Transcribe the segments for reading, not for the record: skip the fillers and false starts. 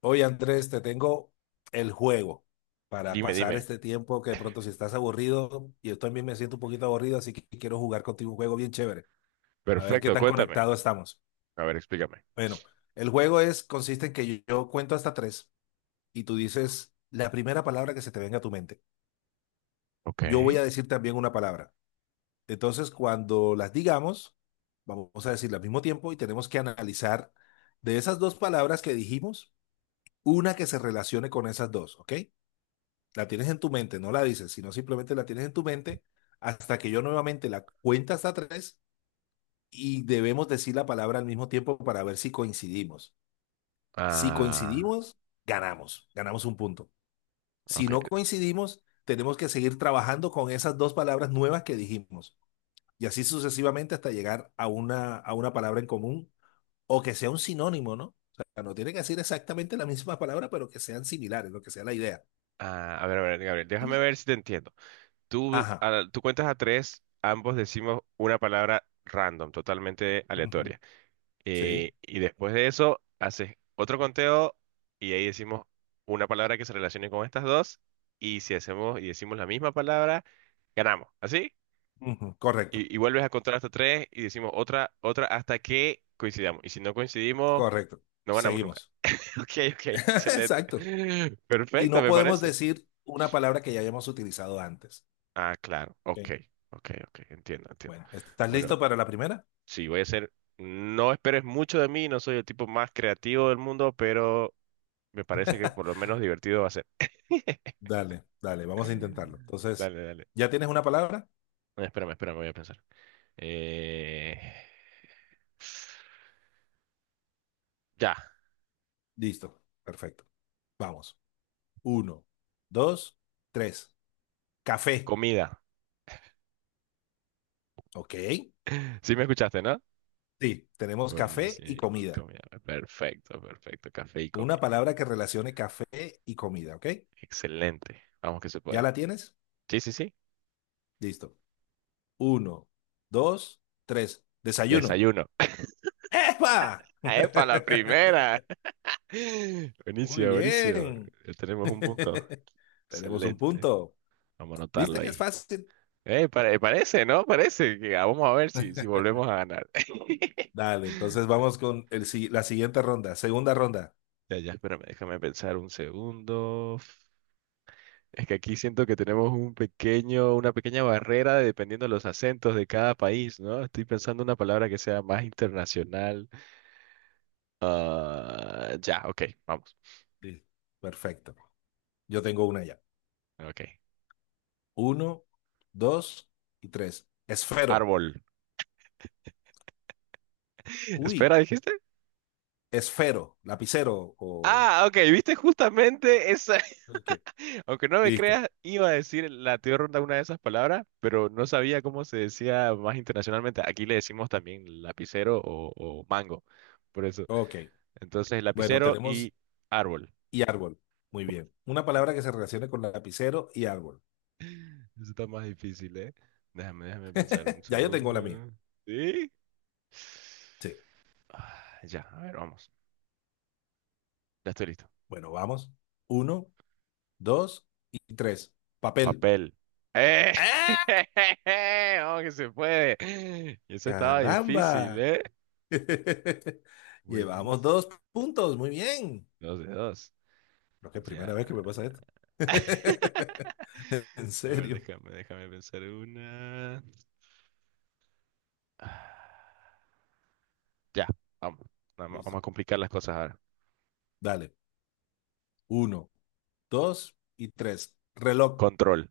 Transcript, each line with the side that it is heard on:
left: Oye, Andrés, te tengo el juego para
right: Dime,
left: pasar
right: dime.
left: este tiempo que de pronto si estás aburrido, y yo también me siento un poquito aburrido, así que quiero jugar contigo un juego bien chévere. A ver qué
right: Perfecto,
left: tan
right: cuéntame.
left: conectados estamos.
right: A ver, explícame.
left: Bueno, el juego es, consiste en que yo cuento hasta tres y tú dices la primera palabra que se te venga a tu mente.
right: Ok.
left: Yo voy a decir también una palabra. Entonces, cuando las digamos, vamos a decirla al mismo tiempo y tenemos que analizar de esas dos palabras que dijimos, una que se relacione con esas dos, ¿ok? La tienes en tu mente, no la dices, sino simplemente la tienes en tu mente hasta que yo nuevamente la cuente hasta tres y debemos decir la palabra al mismo tiempo para ver si coincidimos. Si
right: Ah,
left: coincidimos, ganamos un punto. Si
right: ok.
left: no coincidimos, tenemos que seguir trabajando con esas dos palabras nuevas que dijimos y así sucesivamente hasta llegar a una palabra en común o que sea un sinónimo, ¿no? O sea, no tiene que decir exactamente la misma palabra, pero que sean similares, lo que sea la idea.
right: Ah, a ver, Gabriel, déjame
left: Y
right: ver si te entiendo. Tú,
left: ajá.
right: a- tú cuentas a tres, ambos decimos una palabra random, totalmente
left: Ujú.
right: aleatoria.
left: Sí.
right: Y después de eso, haces otro conteo y ahí decimos una palabra que se relacione con estas dos. Y si hacemos y decimos la misma palabra, ganamos. ¿Así?
left: Ujú, correcto,
right: Y vuelves a contar hasta tres y decimos otra, otra hasta que coincidamos. Y si no coincidimos,
left: correcto.
right: no ganamos nunca.
left: Seguimos.
right: Ok, ok, excelente.
left: Exacto. Y
right: Perfecto,
left: no
right: me
left: podemos
right: parece.
left: decir una palabra que ya hayamos utilizado antes.
right: Ah, claro. Ok,
left: Ok,
right: ok, ok. Entiendo, entiendo.
left: bueno, ¿estás
right: Bueno,
left: listo para la primera?
right: sí, voy a ser. No esperes mucho de mí, no soy el tipo más creativo del mundo, pero me parece que por lo menos divertido va a ser.
left: Dale, dale, vamos a intentarlo. Entonces,
right: Dale, dale.
left: ¿ya tienes una palabra?
right: Espérame, espérame, voy a pensar. Eh... Ya,
left: Listo, perfecto. Vamos. Uno, dos, tres. Café.
right: comida.
left: Ok.
right: Sí me escuchaste, ¿no?
left: Sí, tenemos café
right: Buenísimo.
left: y
right: Y
left: comida.
right: comida. Perfecto, perfecto. Café y
left: Una
right: comida.
left: palabra que relacione café y comida, ¿ok?
right: Excelente. Vamos que se
left: ¿Ya
right: puede.
left: la tienes?
right: Sí, sí, sí.
left: Listo. Uno, dos, tres. Desayuno.
right: Desayuno.
left: ¡Epa!
right: ¡Epa, la primera!
left: Muy
right: Buenísimo, buenísimo.
left: bien.
right: Ya tenemos un punto.
left: Tenemos un
right: Excelente.
left: punto.
right: Vamos a anotarlo
left: ¿Viste que es
right: ahí.
left: fácil?
right: Parece, ¿no? Parece que ah, vamos a ver si, si volvemos a ganar.
left: Dale, entonces vamos con el, la siguiente ronda, segunda ronda.
right: Ya, ya, espérame, déjame pensar un segundo. Es que aquí siento que tenemos un pequeño, una pequeña barrera de- dependiendo de los acentos de cada país, ¿no? Estoy pensando una palabra que sea más internacional. Ah, ya, ok, vamos.
left: Sí. Perfecto. Yo tengo una ya.
right: Ok.
left: Uno, dos y tres. Esfero.
right: Árbol.
left: Uy,
right: Espera, ¿dijiste?
left: esfero, lapicero o...
right: Ah, ok, viste justamente esa.
left: Ok,
right: Aunque no me
left: listo.
right: creas, iba a decir la tía ronda una de esas palabras, pero no sabía cómo se decía más internacionalmente. Aquí le decimos también lapicero o mango. Por eso.
left: Ok.
right: Entonces,
left: Bueno,
right: lapicero
left: tenemos
right: y árbol.
left: y árbol. Muy bien. Una palabra que se relacione con lapicero y árbol.
right: Eso está más difícil, ¿eh? Déjame, déjame pensar un
left: Ya yo tengo
right: segundo.
left: la mía.
right: ¿Sí?
left: Sí.
right: Ah, ya, a ver, vamos. Ya estoy listo.
left: Bueno, vamos. Uno, dos y tres. Papel.
right: Papel. ¡Eh!
left: ¡Ah!
right: ¡Oh, que se puede! Eso estaba difícil,
left: ¡Caramba!
right: ¿eh?
left: Llevamos
right: Buenísimo.
left: dos puntos. Muy bien.
right: Dos de dos.
left: Creo que es
right: Ya.
left: primera vez que me pasa esto. En
right: A ver,
left: serio.
right: déjame, déjame pensar una. Ah, ya, vamos. Vamos, vamos
left: Listo.
right: a complicar las cosas ahora.
left: Dale. Uno, dos y tres. Reloj.
right: Control.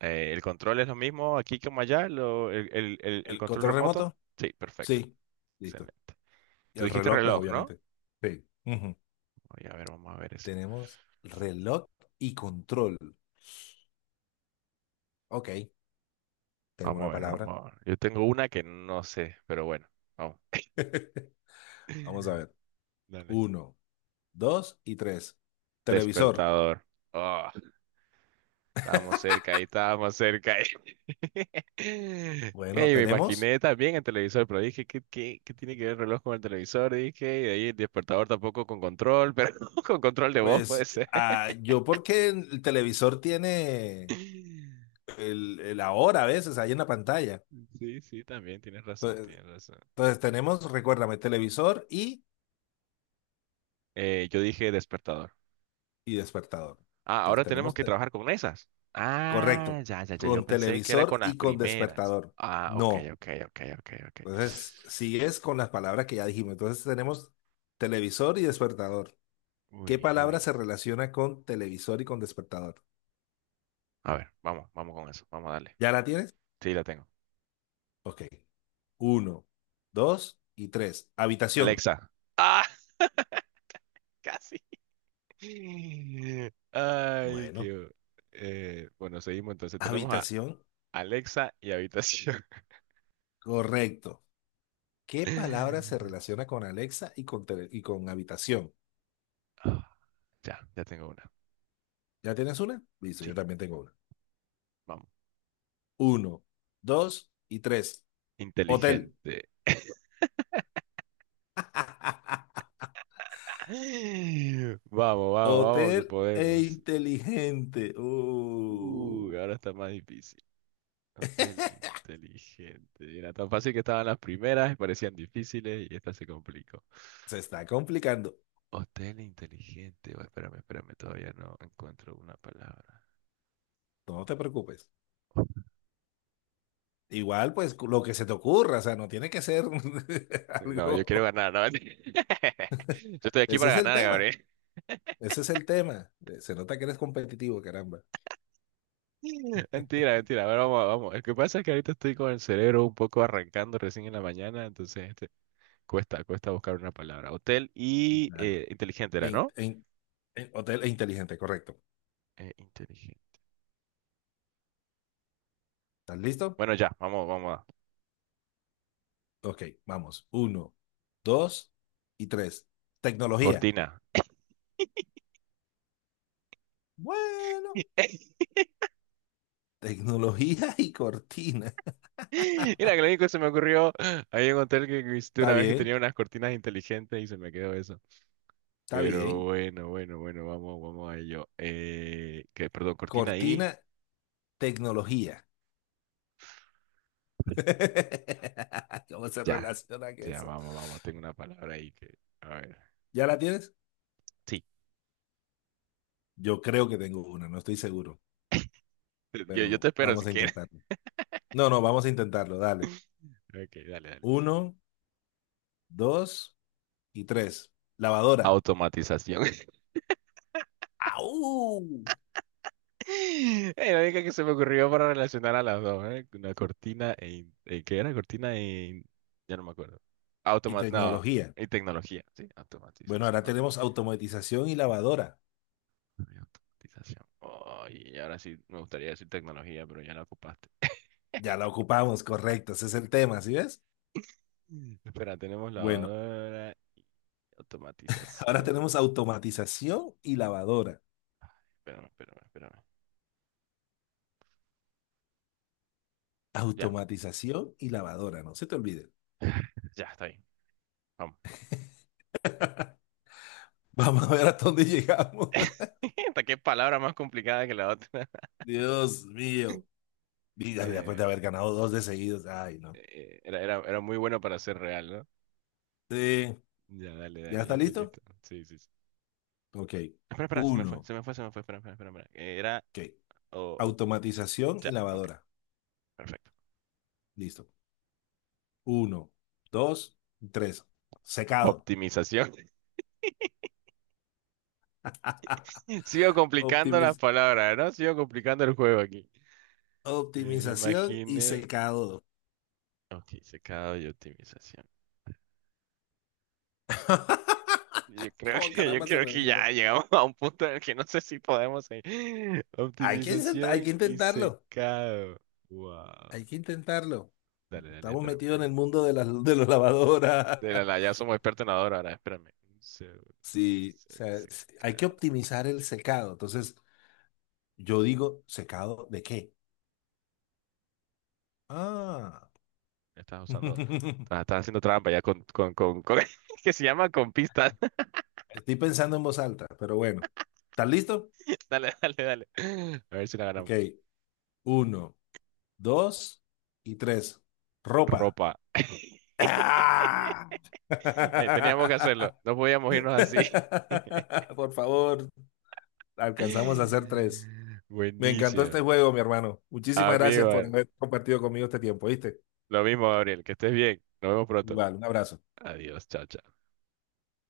right: ¿El control es lo mismo aquí como allá? ¿El
left: ¿El
right: control
left: control
right: remoto?
left: remoto?
right: Sí, perfecto.
left: Sí. Listo.
right: Excelente.
left: Y
right: Tú
left: el
right: dijiste
left: reloj, pues
right: reloj, ¿no?
left: obviamente. Sí. Ujú.
right: Oye, a ver, vamos a ver eso.
left: Tenemos reloj y control. Ok. Tengo
right: Vamos a
left: una
right: ver,
left: palabra.
right: vamos a ver. Yo tengo una que no sé, pero bueno, vamos.
left: Vamos a ver.
right: Dale.
left: Uno, dos y tres. Televisor.
right: Despertador. Oh, estábamos cerca ahí, estábamos cerca ahí.
left: Bueno,
right: Ey, me
left: tenemos,
right: imaginé también el televisor, pero dije, ¿qué, qué, qué tiene que ver el reloj con el televisor? Dije, y de ahí el despertador tampoco con control, pero con control de voz puede
left: pues
right: ser.
left: yo porque el televisor tiene el ahora a veces ahí en la pantalla.
right: Sí, sí, también tienes razón,
left: Entonces,
right: tienes razón.
left: entonces tenemos, recuérdame, televisor
right: Yo dije despertador.
left: y despertador.
right: Ah,
left: Entonces
right: ahora tenemos
left: tenemos,
right: que trabajar con esas. Ah,
left: correcto,
right: ya, ya, ya, yo
left: con
right: pensé que era
left: televisor
right: con las
left: y con
right: primeras.
left: despertador.
right: Ah, ok,
left: No.
right: ok, ok, ok, ok.
left: Entonces sigues con las palabras que ya dijimos. Entonces tenemos televisor y despertador.
right: Uy,
left: ¿Qué
right: uy,
left: palabra
right: uy.
left: se relaciona con televisor y con despertador?
right: A ver, vamos, vamos con eso. Vamos a darle.
left: ¿Ya la tienes?
right: Sí, la tengo.
left: Ok. Uno, dos y tres. Habitación.
right: Alexa. Ah, casi. Ay,
left: Bueno,
right: qué... bueno, seguimos entonces. Tenemos a
left: habitación,
right: Alexa y habitación.
left: correcto. ¿Qué palabra se relaciona con Alexa y con, y con habitación?
right: Ah, ya, ya tengo una.
left: ¿Ya tienes una? Listo, yo
right: Sí,
left: también tengo una.
right: vamos.
left: Uno, dos y tres. Hotel.
right: Inteligente. Vamos, vamos, vamos,
left: Hotel
right: que
left: e
right: podemos.
left: inteligente.
right: Ahora está más difícil. Hotel inteligente. Era tan fácil que estaban las primeras, parecían difíciles y esta se complicó.
left: Se está complicando.
right: Hotel inteligente. Oh, espérame, espérame, todavía no encuentro una palabra.
left: No te preocupes. Igual, pues lo que se te ocurra, o sea, no tiene que ser
right: No, yo quiero
left: algo.
right: ganar, ¿no? Yo estoy aquí
left: Ese
right: para
left: es el
right: ganar,
left: tema.
right: Gabriel.
left: Ese es el tema. Se nota que eres competitivo, caramba.
right: Mentira, mentira. A ver, vamos, vamos. El que pasa es que ahorita estoy con el cerebro un poco arrancando recién en la mañana, entonces este, cuesta, cuesta buscar una palabra. Hotel y
left: Claro.
right: inteligente
left: E,
right: era,
left: in-
right: ¿no?
left: e in- hotel e inteligente, correcto.
right: Inteligente.
left: ¿Estás listo?
right: Bueno, ya, vamos, vamos a.
left: Ok, vamos. Uno, dos y tres. Tecnología.
right: Cortina.
left: Bueno, tecnología y cortina.
right: Mira, que lo único que se me ocurrió, había un hotel que visité
left: Está
right: una vez que
left: bien,
right: tenía unas cortinas inteligentes y se me quedó eso.
left: está
right: Pero
left: bien.
right: bueno, bueno, bueno, vamos, vamos a ello. Perdón, cortina ahí.
left: Cortina, tecnología. ¿Cómo se
right: Ya,
left: relaciona que
right: ya,
left: eso?
right: vamos, vamos. Tengo una palabra ahí que. A ver.
left: ¿Ya la tienes?
right: Sí,
left: Yo creo que tengo una, no estoy seguro,
right: yo
left: pero
right: te espero si
left: vamos a
right: quieres.
left: intentarlo. No, no, vamos a intentarlo, dale.
right: Ok, dale, dale.
left: Uno. Dos y tres. Lavadora.
right: Automatización.
left: ¡Au!
right: La única que se me ocurrió para relacionar a las dos, ¿eh? Una cortina e... ¿qué era? Cortina e... Ya no me acuerdo.
left: Y
right: Automa... No,
left: tecnología.
right: y tecnología, sí,
left: Bueno,
right: automatización.
left: ahora
right: Ok.
left: tenemos automatización y lavadora.
right: Automatización. Ay, y ahora sí me gustaría decir tecnología, pero ya la ocupaste.
left: Ya la ocupamos, correcto. Ese es el tema, ¿sí ves?
right: Mm. Espera, tenemos
left: Bueno,
right: lavadora,
left: ahora
right: automatización.
left: tenemos automatización y lavadora.
right: Ay, espérame, espérame, espérame. Ya,
left: Automatización y lavadora, no se te olvide.
right: ya, está ahí. Vamos.
left: Vamos a ver hasta dónde llegamos.
right: Hasta qué palabra más complicada que la otra.
left: Dios mío. Y después de
right: Eh,
left: haber ganado dos de seguidos. Ay, no.
right: era, era, era muy bueno para ser real, ¿no?
left: Eh,
right: Ya, dale,
left: ¿Ya
right: dale, ya
left: está
right: estoy
left: listo?
right: listo. Sí, sí, sí.
left: Ok.
right: Espera, espera, se me fue,
left: Uno.
right: se me fue, se me fue. Espera, espera, espera. Espera. Era.
left: Ok.
right: o- o-
left: Automatización
right: ya,
left: y
right: ok,
left: lavadora.
right: perfecto.
left: Listo. Uno, dos, tres. Secado.
right: Optimización. Sigo complicando las
left: Optimiz-
right: palabras, ¿no? Sigo complicando el juego aquí. Me
left: optimización y
right: imaginé.
left: secado.
right: Ok, secado y optimización.
left: ¿Cómo
right: Yo
left: caramba se
right: creo que
left: relaciona?
right: ya llegamos a un punto en el que no sé si podemos seguir.
left: Hay
right: Optimización
left: que
right: y
left: intentarlo.
right: secado. Wow.
left: Hay que intentarlo.
right: Dale, dale,
left: Estamos
right: espérame.
left: metidos en el mundo de las lavadoras.
right: De la, la- ya somos expertos en ador ahora, espérame. Un segundo.
left: Sí, o
right: Se-
left: sea, hay que
right: Secado.
left: optimizar el secado. Entonces, yo digo, ¿secado de qué? Ah.
right: Ya estás usando. Estás, estás haciendo trampa ya con- que se llama con pistas.
left: Estoy pensando en voz alta, pero bueno. ¿Estás listo?
right: Dale, dale, dale. A ver si la
left: Ok.
right: ganamos.
left: Uno, dos y tres. Ropa.
right: Ropa.
left: ¡Ah!
right: Teníamos que hacerlo. No podíamos irnos así.
left: Por favor, alcanzamos a hacer tres. Me encantó
right: Buenísimo.
left: este juego, mi hermano. Muchísimas gracias por
right: Amigo,
left: haber compartido conmigo este tiempo, ¿viste?
right: lo mismo, Gabriel, que estés bien. Nos vemos pronto.
left: Igual, un abrazo.
right: Adiós, chao, chao.